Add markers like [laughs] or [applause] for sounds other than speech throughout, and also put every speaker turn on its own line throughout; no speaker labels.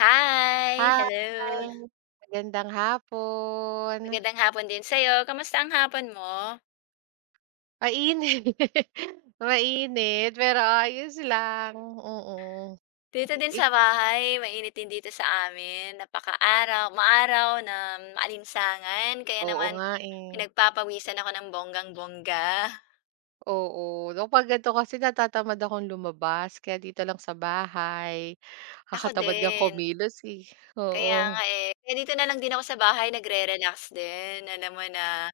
Hi!
Hi,
Hello!
magandang hapon.
Magandang hapon din sa'yo. Kamusta ang hapon mo?
Mainit, [laughs] mainit pero ayos lang, oo.
Dito
I
din sa
ik-
bahay, mainit din dito sa amin. Napaka-araw, Napakaaraw, maaraw na maalinsangan. Kaya
Oo
naman
nga, eh,
pinagpapawisan ako ng bonggang-bongga.
oo. Kapag ganito kasi natatamad akong lumabas kaya dito lang sa bahay.
[laughs] Ako
Nakakatamad ngang
din.
kumilos, eh,
Kaya
oo,
nga eh. Kaya dito na lang din ako sa bahay, nagre-relax din. Alam mo na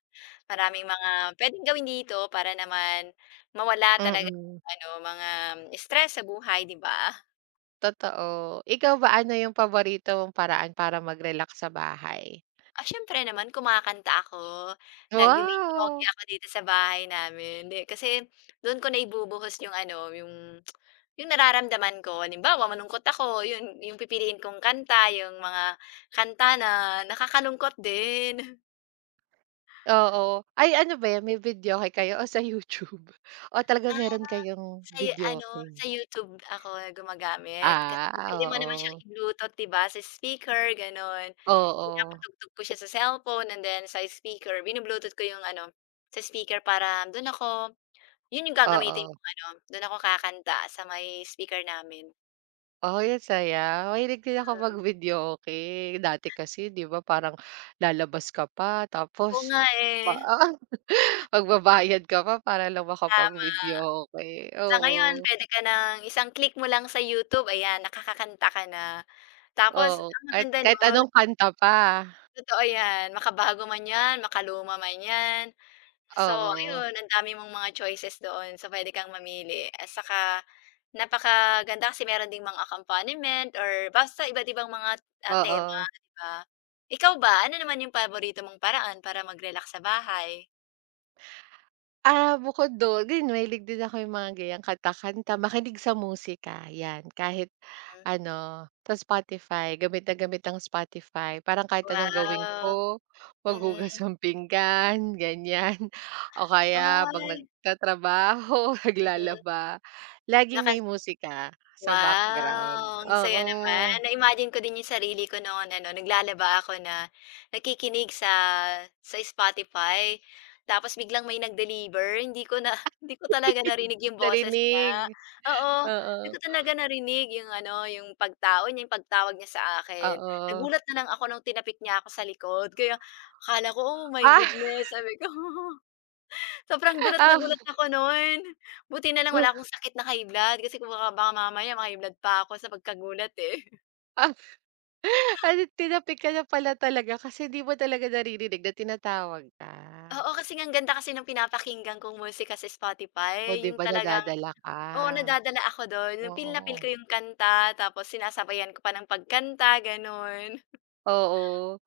maraming mga pwedeng gawin dito para naman mawala talaga
mm,
ano, mga stress sa buhay, di ba?
totoo. Ikaw ba, ano yung paborito mong paraan para mag-relax sa bahay?
Ah, siyempre naman kumakanta ako, nagvi-videoke
Wow!
ako dito sa bahay namin, di kasi do'n ko naibubuhos yung ano, yung nararamdaman ko. Halimbawa malungkot ako, yun yung pipiliin kong kanta, yung mga kanta na nakakalungkot din.
Oo. Ay ano ba 'yan, may videoke kayo o sa YouTube? O talaga
Ah,
meron kayong
sa yu ano,
videoke?
sa YouTube ako gumagamit kasi
Ah,
puwede mo naman siyang
oo.
i-Bluetooth, 'di ba, sa speaker gano'n.
Oo,
Pinapatugtog ko siya sa cellphone and then sa speaker binu-Bluetooth ko yung ano, sa speaker para do'n ako. Yun yung gagamitin
oo.
kong ano, dun ako kakanta sa may speaker namin.
Uy, ang saya. Mahilig din ako mag-videoke. Dati kasi 'di ba parang lalabas ka pa
Oo
tapos
nga, eh.
pa oo, [laughs] magbabayad ka pa para lang
Um,
makapag-videoke.
sa ngayon
Oo,
puwede ka ng isang click mo lang sa YouTube, ayan nakakakanta ka na. Tapos
oo.
ang
Kahit
maganda
kahit
nun,
anong kanta pa.
totoo yan, makabago man yan, makaluma man yan. So,
Oo,
ayun ang dami mong mga choices doon. So, puwede kang mamili at saka napakaganda kasi meron ding mga accompaniment or basta iba't ibang mga, ah, tema,
oo.
'di ba? Ikaw ba, ano naman yung paborito mong paraan para mag-relax sa bahay?
Ah, bukod do'n, din mahilig din ako yung mga ganyang kanta-kanta, makinig sa musika, 'yan. Kahit
Hmm,
ano, sa Spotify, gamit na gamit ang Spotify. Parang kahit anong gawin
wow,
ko,
mhm.
maghugas ng pinggan, ganyan, [laughs] o kaya 'pag
Ay,
nagtatrabaho, [laughs]
mhm.
naglalaba, laging may musika sa background.
Wow, ang saya naman.
Oo,
Na-imagine ko din yung sarili ko noon ano, naglalaba ako na nakikinig sa Spotify, tapos biglang may nag-deliver. Hindi ko na [laughs] hindi ko talaga narinig yung boses niya.
narinig,
Oo, hindi
oo,
ko talaga narinig yung ano, yung pagtao niya, yung pagtawag niya sa akin.
oo.
Nagulat na lang ako nung tinapik niya ako sa likod, kaya akala ko, "Oh my
Ah,
goodness," sabi ko. [laughs] Sobrang gulat na gulat
[laughs]
ako nun. Buti na lang wala akong sakit na high blood kasi kung baka baka mamaya ma-high blood pa ako sa pagkagulat, eh.
ah. Ay, tinapik ka na pala talaga kasi di mo talaga naririnig na tinatawag ka.
Oo, kasi nga ang ganda kasi ng pinapakinggan kong musika sa Spotify,
O, 'di
yung
ba
talagang
nadadala ka?
oo, nadadala ako dun, yung feel na feel
Oo.
ko yung kanta tapos sinasabayan ko pa ng pagkanta, ganon.
Oo,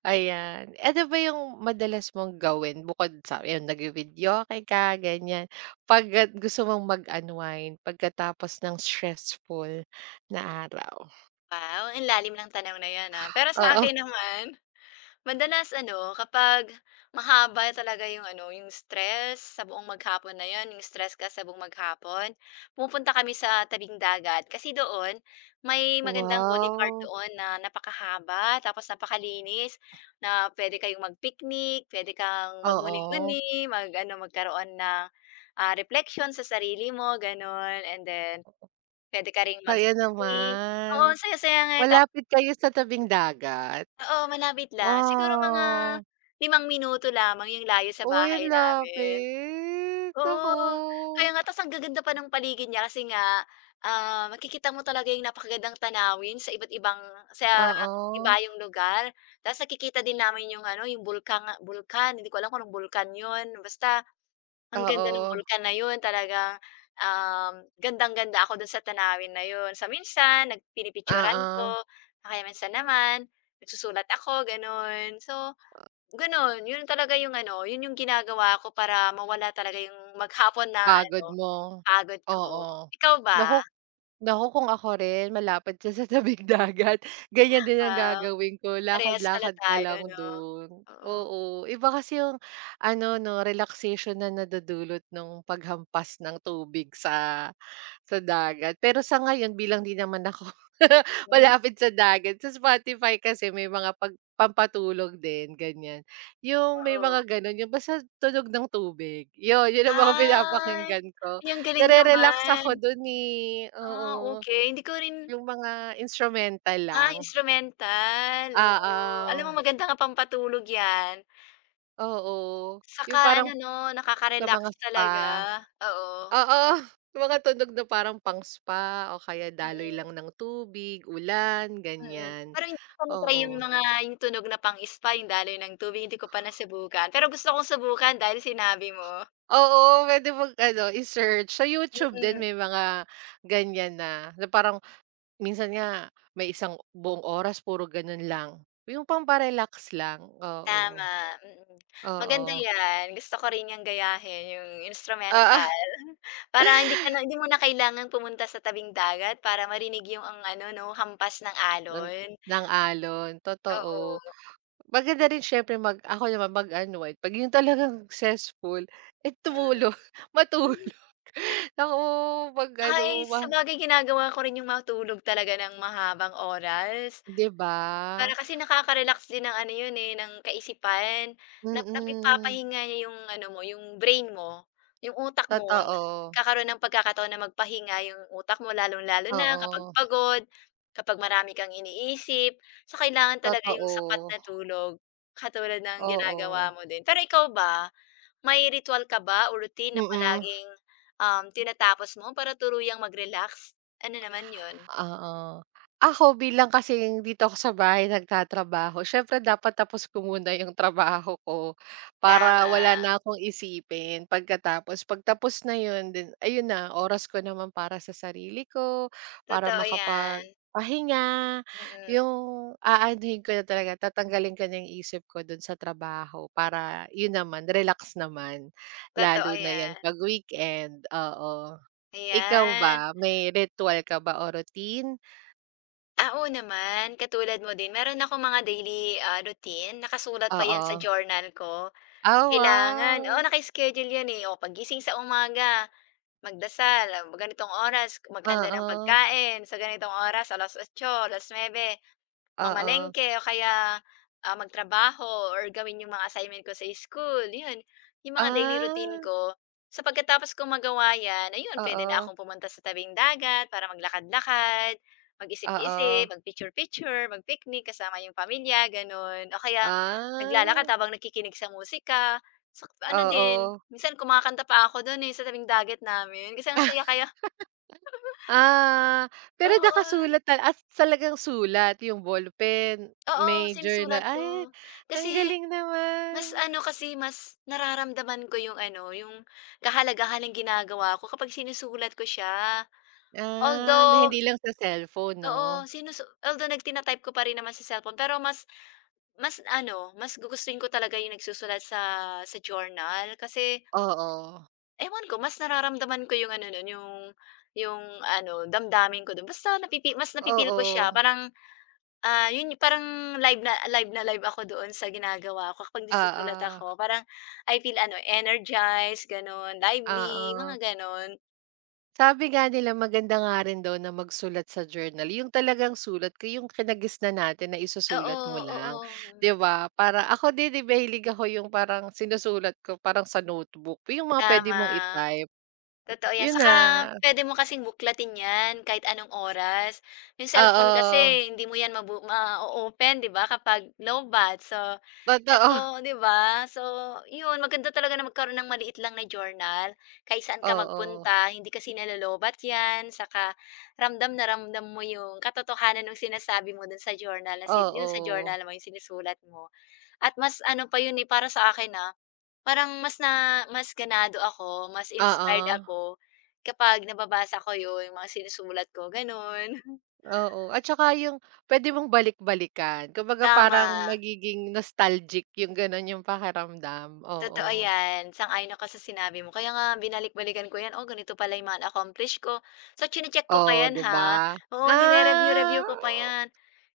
ayan. Ano ba yung madalas mong gawin bukod sa ayun, nagvi-videoke ka, ganyan. 'Pagka gusto mong mag-unwind pagkatapos ng stressful na araw?
Wow, ang lalim ng tanong na yan, ah. Pero sa
Oo.
akin naman, madalas ano, kapag mahaba talaga yung ano, yung stress sa buong maghapon na yun, yung stress ka sa buong maghapon, pumupunta kami sa tabing dagat. Kasi doon, may magandang boulevard
Wow,
doon na napakahaba, tapos napakalinis, na pwede kayong mag-picnic, pwede kang
oo.
magmuni-muni, mag, ano, magkaroon ng ah, reflection sa sarili mo, ganun. And then, pwede ka ring.
Kaya
Oo,
naman.
ang saya-saya nga eh.
Malapit kayo sa tabing dagat?
Oo, malapit lang. Siguro mga
Wow.
5 minuto lamang yung layo sa
Uy,
bahay
ang
namin.
lapit. Naku.
Oo, kaya nga ta's ang gaganda pa ng paligid niya kasi nga, ah, makikita mo talaga yung napakagandang tanawin sa iba't ibang sa
Oo,
ibayong lugar. Ta's nakikita din namin yung ano, yung bulkan nga bulkan, hindi ko alam kung anong bulkan yun, basta ang ganda ng
oo,
bulkan na yun talagang, um, gandang-ganda ako dun sa tanawin na yun. So, minsan pinipicturan ko
oo.
o kaya minsan naman nagsusulat ako gano'n. So, gano'n yun talaga yung ano, yun yung ginagawa ko para mawala talaga yung maghapon na
Pagod
ano,
mo.
pagod ko.
Oo.
Ikaw ba?
Naku, naku kung ako rin malapit siya sa tabing [laughs] dagat, ganyan din ang
Wow,
gagawin ko,
parehas pala
lakad-lakad ka
tayo
lang
'no?
dun.
Oo.
Oo, iba kasi yung ano 'no, relaxation na nadudulot nung paghampas ng tubig sa dagat. Pero sa ngayon bilang di naman ako [laughs]
Hmm,
malapit sa dagat, sa Spotify kasi may mga pag pampatulog din, ganyan. Yung may
oo.
mga gano'n, yung basta tunog ng tubig, yun, yun ang mga
Ay,
pinapakinggan ko.
ay ang galing
Nare-relax
naman.
ako dun, ni, eh,
Ah,
oo.
okey. Hindi ko rin.
Yung mga instrumental
Ah,
lang,
instrumental, oo. Alam mo
oo,
maganda nga pampatulog 'yan.
oo.
Saka
Yung parang
ano 'no,
sa
nakaka-relax
mga spa,
talaga, oo.
oo, yung mga tunog na parang pang-spa o kaya daloy
Mm,
lang ng tubig, ulan,
mm.
ganyan.
Pero hindi ko pa na-try yung
Oo.
mga yung tunog na pang-spa, yung daloy ng tubig, hindi ko pa nasubukan. Pero gusto kong subukan dahil sinabi mo.
Oo, puwede mag-ano, i-search. Sa YouTube din
Mm,
may mga ganyan na, na parang minsan nga may isang buong oras puro gano'n lang, yung pampa lang,
tama,
oo.
mm.
Oo.
Maganda 'yan, gusto ko rin 'yang gayahin, yung
Oo,
instrumental.
[laughs]
[laughs] Para hindi mo na kailangang pumunta sa tabing dagat para marinig ang ano 'no, hampas ng
ng
alon,
ng alon, totoo.
oo.
Maganda rin siyempre ako naman mag-unwind 'pag yung talagang [laughs] successful, eh, tumulog, [laughs]
Mm,
matulog.
mm.
[laughs] Naku, 'pag
Ay,
ano ma
sabagay ginagawa ko rin yung matulog talaga ng mahabang oras.
'di ba?
Para kasi nakaka-relax din ng ano yun, eh, ng kaisipan. Na
Mm,
napipapahinga niya yung ano mo, yung brain mo, yung utak mo.
totoo,
Kakaroon ng pagkakataon na magpahinga yung utak mo lalong-lalo na kapag
oo.
pagod, kapag marami kang iniisip. So, kailangan talaga yung
Totoo,
sapat na tulog, katulad ng
oo.
ginagawa mo din. Pero ikaw ba? May ritual ka ba o routine na
Mm,
palaging, tinatapos mo para turuyang mag-relax? Ano naman yun?
oo. Ako bilang kasing dito ako sa bahay nagtatrabaho, siyempre dapat tapos ko muna yung trabaho ko para
Tama,
wala na akong isipin pagkatapos. 'Pag tapos na yun then ayun na, oras ko naman para sa sarili ko, para
totoo yan.
makapagpahinga.
Mm,
Yung aanuhin ko na talaga, tatanggalin ko na yung isip ko dun sa trabaho para yun naman, relax naman.
totoo
Lalo na yan
yan,
'pag weekend, oo. Ikaw ba,
ayan.
may ritwal ka ba o routine?
Ah, oo naman, katulad mo din meron ako mga daily, ah, routine nakasulat pa yan sa
Oo.
journal ko.
Ah,
Kailangan oo,
wow!
naka-schedule yan, eh. O pagising sa umaga, magdasal, ah, ganitong oras maghanda ng
Oo,
pagkain, sa ganitong oras 8:00, alas 9:00.
oo.
Mamalengke o kaya, ah, magtrabaho or gawin yung mga assignment ko sa school, yun. Yung mga daily routine
Ah,
ko. So, pagkatapos ko magawa yan, ayun puwede na
oo,
akong pumunta sa tabing dagat para maglakad-lakad,
oo.
mag-isip-isip, mag-picture-picture, mag-picnic kasama yung pamilya, gano'n. O kaya
Ah,
naglalakad habang nakikinig sa musika. Sa ano
oo.
din, minsan kumakanta pa ako dun, eh, sa tabing dagat namin kasi ang saya
[laughs]
kaya [laughs]
Ah, pero
Oo.
nakasulat talagang sulat yung ballpen, may
Oo,
journal
sinusulat
ay,
ko.
ang
Kasi
galing naman.
mas ano kasi, mas nararamdaman ko yung ano, yung kahalagahan ng ginagawa ko kapag sinusulat ko siya.
Ah, na
Although
hindi lang sa cellphone 'no?
oo, although type ko pa rin naman sa cellphone, pero mas mas ano, mas gugustuhin ko talaga yung nagsusulat sa journal kasi
Oo,
ewan ko, mas nararamdaman ko yung ano nun, yung ano, damdamin ko dun. Basta mas napipil ko
oo,
siya, parang. Ah, yun yung parang live na live na live ako doon sa ginagawa ko kapag nagsusulat
oo,
ako parang I feel ano, energized, gano'n, lively, mga
oo.
gano'n.
Sabi nga nila maganda nga rin daw na magsulat sa journal, yung talagang sulat ko yung kinagisnan natin na
Oo,
isusulat mo lang,
oo,
'di ba? Para ako din, 'di ba, hilig ako yung parang sinusulat ko parang sa notebook, yung mga puwede mong
tama.
i-type,
Totoo yan,
yun na,
saka puwede mo kasing buklatin yan kahit anong oras. Yung cellphone
oo,
kasi hindi mo yan ma open 'di ba kapag low batt. So,
totoo,
eto 'di ba? So, yun maganda talaga na magkaroon ng maliit lang na journal, kahit saan ka
oo,
magpunta hindi kasi nalo-lowbatt yan, saka ramdam na ramdam mo yung katotohanan ng sinasabi mo dun sa journal yung sa
oo,
journal mo yung sinusulat mo. At mas ano pa yun, eh, para sa akin, ah, parang mas na mas ganado ako, mas inspired
oo,
ako kapag nababasa ko 'yun, yung mga sinusulat ko, gano'n.
oo, at saka yung puwede mong balik-balikan kumbaga
Tama,
parang magiging nostalgic yung gano'n yung pakiramdam, oo.
totoo 'yan, sang-ayon ako sa sinabi mo. Kaya nga binalik-balikan ko 'yan, "Oh, ganito pala 'yung mga accomplish ko." So, chine-check ko pa
Oo,
'yan,
'di
ha.
ba?
Oo,
Ah,
nire-review-review ko pa 'yan.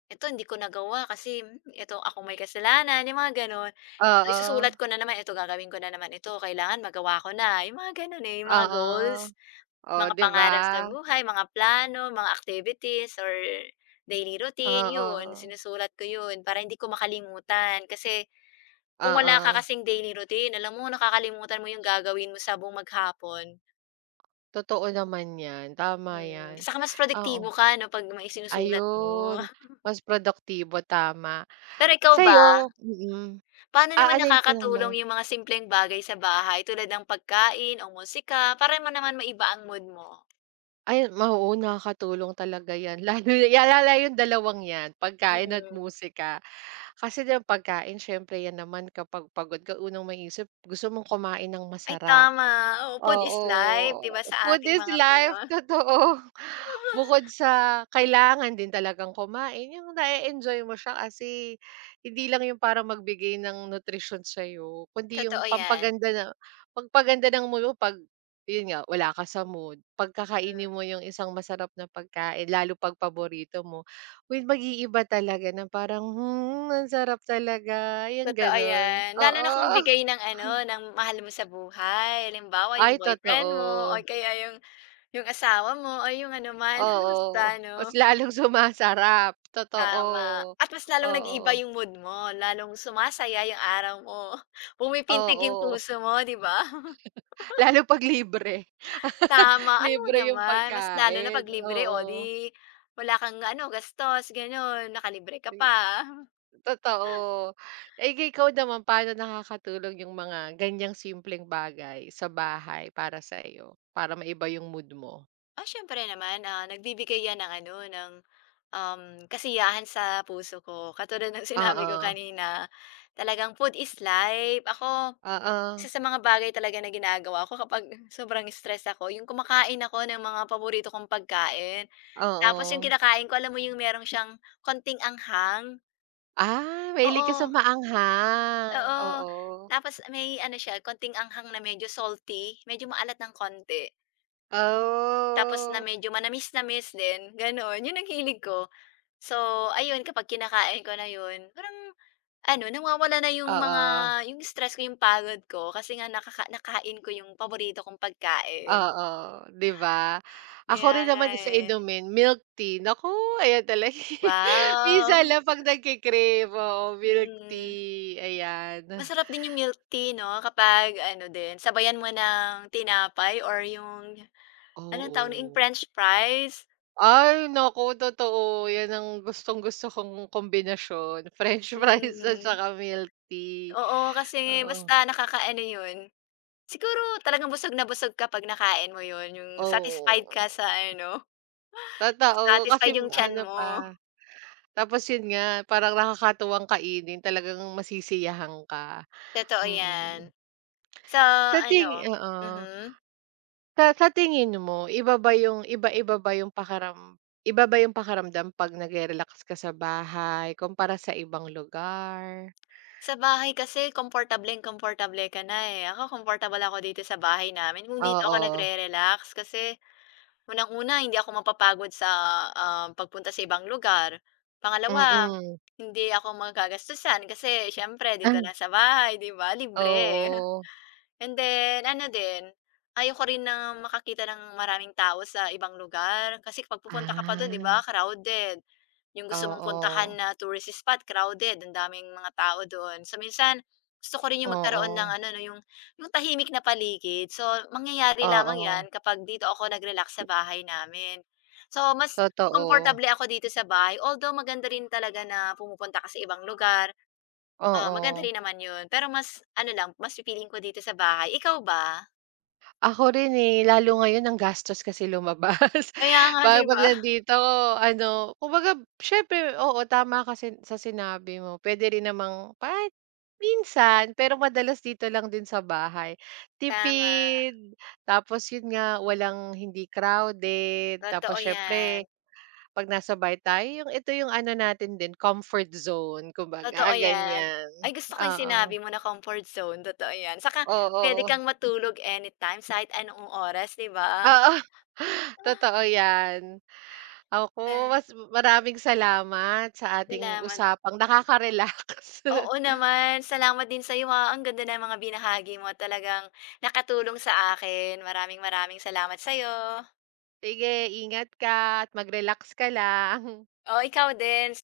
"Ito hindi ko nagawa kasi, ito ako may kasalanan," 'yung mga gano'n. So,
oo,
isusulat ko na naman, "Ito gagawin ko na naman ito, kailangan magawa ko na." 'Yung mga gano'n, eh, 'yung mga
oo.
goals.
Oh,
Mga
'di ba?
pangarap sa buhay, mga plano, mga activities or daily routine, yun
Oo,
sinusulat ko yun para hindi ko makalimutan. Kasi kung wala ka
oo.
kasing daily routine, alam mo nakakalimutan mo yung gagawin mo sa buong maghapon.
Totoo naman 'yan, tama
Mm,
'yan.
saka mas
Oo,
produktibo ka 'no 'pag may isinusulat mo.
ayun,
[laughs]
mas produktibo, tama.
Pero ikaw ba,
Sa'yo mm,
paano
ah,
naman
ano yung tanong mo?
nakakatulong yung mga simpleng bagay sa bahay tulad ng pagkain o musika para mo naman maiba ang mood mo?
Ay, oo, nakakatulong talaga 'yan [laughs] lalo lalo yung dalawang 'yan, pagkain at
Mm.
musika. Kasi 'di pagkain siyempre 'yan naman kapag pagod ka, unang maisip gusto mong kumain ng
Ay
masarap.
tama, oo, food is
Oo,
life 'di ba sa
food
ating
is
mga
life,
Pinoy?
[laughs] totoo. Bukod sa kailangan din talagang kumain, yung na-e-enjoy mo siya kasi hindi lang yung para magbigay ng nutrisyon sa'yo, kundi yung
Totoo 'yan,
pampaganda na pagpaganda ng mood mo 'pag yun nga, wala ka sa mood, pagkakainin mo yung isang masarap na pagkain lalo 'pag paborito mo, uy, mag-iiba talaga na parang, "Hmm, ang sarap talaga." Yung
totoo
gano'n,
'yan. Lalo na kung
oo.
bigay ng ano, ng mahal mo sa buhay. Halimbawa,
Ay,
yung boyfriend mo or
totoo.
kaya yung asawa mo o yung ano man, [laughs]
Oo,
basta
mas
'no,
lalong sumasarap, totoo.
tama. At mas lalong nag-iiba
Oo,
yung mood mo, lalong sumasaya yung araw mo, [laughs] pumipintig yung
oo,
puso mo, 'di ba? [laughs]
lalo 'pag libre,
Tama, ay oo
libre yung
naman, mas lalo na
pagkain,
'pag libre,
oo,
o 'di wala kang ano, gastos gano'n, nakalibre ka
i
pa.
totoo. Eh, ikaw naman paano nakakatulong yung mga ganyang simpleng bagay sa bahay para sa'yo, para maiba yung mood mo?
Ah, siyempre naman, ah, nagbibigay 'yan ng ano, ng kasiyahan sa puso ko. Katulad ng [laughs] sinabi ko
Oo,
kanina, talagang food is life. Ako,
oo,
isa sa mga bagay talaga na ginagawa ko kapag [laughs] sobrang stress ako, yung kumakain ako ng mga paborito kong pagkain. Tapos yung
oo.
kinakain ko, alam mo yung meron siyang konting anghang?
Ah, mahilig ka sa
Oo.
maanghang,
Oo.
oo.
Tapos may ano siya, konting anghang na medyo salty, medyo maalat ng konti. Tapos na
Oh,
medyo manamis-namis din, gano'n. Yun ang hilig ko. So, ayun kapag kinakain ko na yun, parang ano nawawala na yung mga
oo.
yung stress ko, yung pagod ko kasi nga nakain ko yung paborito kong pagkain.
Oo, 'di ba? Ako
Kaya
rin
nga
naman sa
eh.
inumin, milk tea. Naku, ayan talaga [laughs] minsan
Wow!
lang 'pag oo, milk
Mm.
tea, ayan.
Masarap din yung milk tea 'no kapag ano din, sabayan mo ng tinapay or yung anong tawag yung
Oo.
french fries.
Ay naku, totoo, 'yan ang gustong-gusto kong kombinasyon, [laughs] french fries at
Mm.
saka milk tea.
Oo, kasi
Oo,
basta nakakaano yun, siguro talagang busog na busog kapag nakain mo yun, yung satisfied ka
oo,
sa ano.
totoo. Kasi
Satisfied yung tiyan
ano
mo,
pa, tapos 'yun nga, parang nakakatuwang kainin, talagang masisiyahan ka,
totoo 'yan.
mm.
Sa
Sa ting
ano
oo.
mhm,
Sa tingin mo, iba-iba ba yung iba ba yung pakaramdam 'pag nagre-relax ka sa bahay kumpara sa ibang lugar?
bahay kasi komportableng-komportable ka na, eh. Ako komportable ako dito sa bahay namin kung dito ako
Oo,
nagre-relax kasi unang-una hindi ako mapapagod sa, ah, pagpunta sa ibang lugar. Pangalawa,
mm,
hindi ako magagastusan kasi siyempre dito
ah,
lang sa bahay, 'di ba, libre.
oo.
And then ano din, ayoko rin na makakita ng maraming tao sa ibang lugar kasi kapag pupunta ka pa dun 'di
Ah,
ba, crowded. Yung gusto mong puntahan
oo,
na tourist spot crowded, ang daming mga tao dun. So minsan, gusto ko rin yung
oo,
magkaroon ng
oo,
ano 'no, yung tahimik na paligid. So mangyayari lamang 'yan
oo,
kapag dito ako nag-relax sa bahay namin. So mas
totoo,
komportable ako dito sa bahay although maganda rin talaga na pumupunta ka sa ibang lugar. Ah, maganda
oo.
rin naman yun, pero mas ano lang, mas pipiliin ko dito sa bahay. Ikaw ba?
Ako rin, eh, lalo ngayon ang gastos kasi lumabas.
Kaya
[laughs]
nga, 'di
Parang 'pag
ba?
nandito ano, kumbaga siyempre oo, tama kasi sa sinabi mo. Puwede rin namang kahit minsan, pero madalas dito lang din sa bahay.
Tama,
Tipid, tapos yun nga, walang hindi crowded,
totoo
tapos
'yan,
siyempre 'pag nasa bahay tayo, yung ito yung ano natin din, comfort zone kumbaga,
totoo
ah,
'yan.
ganyan.
Ay, gusto ko yung sinabi
Oo.
mo na comfort zone, totoo 'yan. Saka
Oo,
puwede
oo.
kang matulog anytime, sa kahit anong oras, 'di ba?
Oo, [laughs] totoo yan. Ako,
Ay,
mas maraming salamat sa ating
salamat.
usapang nakaka-relax.
Oo
[laughs]
naman, salamat din sa iyo. Ang ganda ng mga binahagi mo talagang nakatulong sa akin. Maraming maraming salamat sa iyo.
Sige, ingat ka at mag-relax ka lang.
Oh, ikaw din.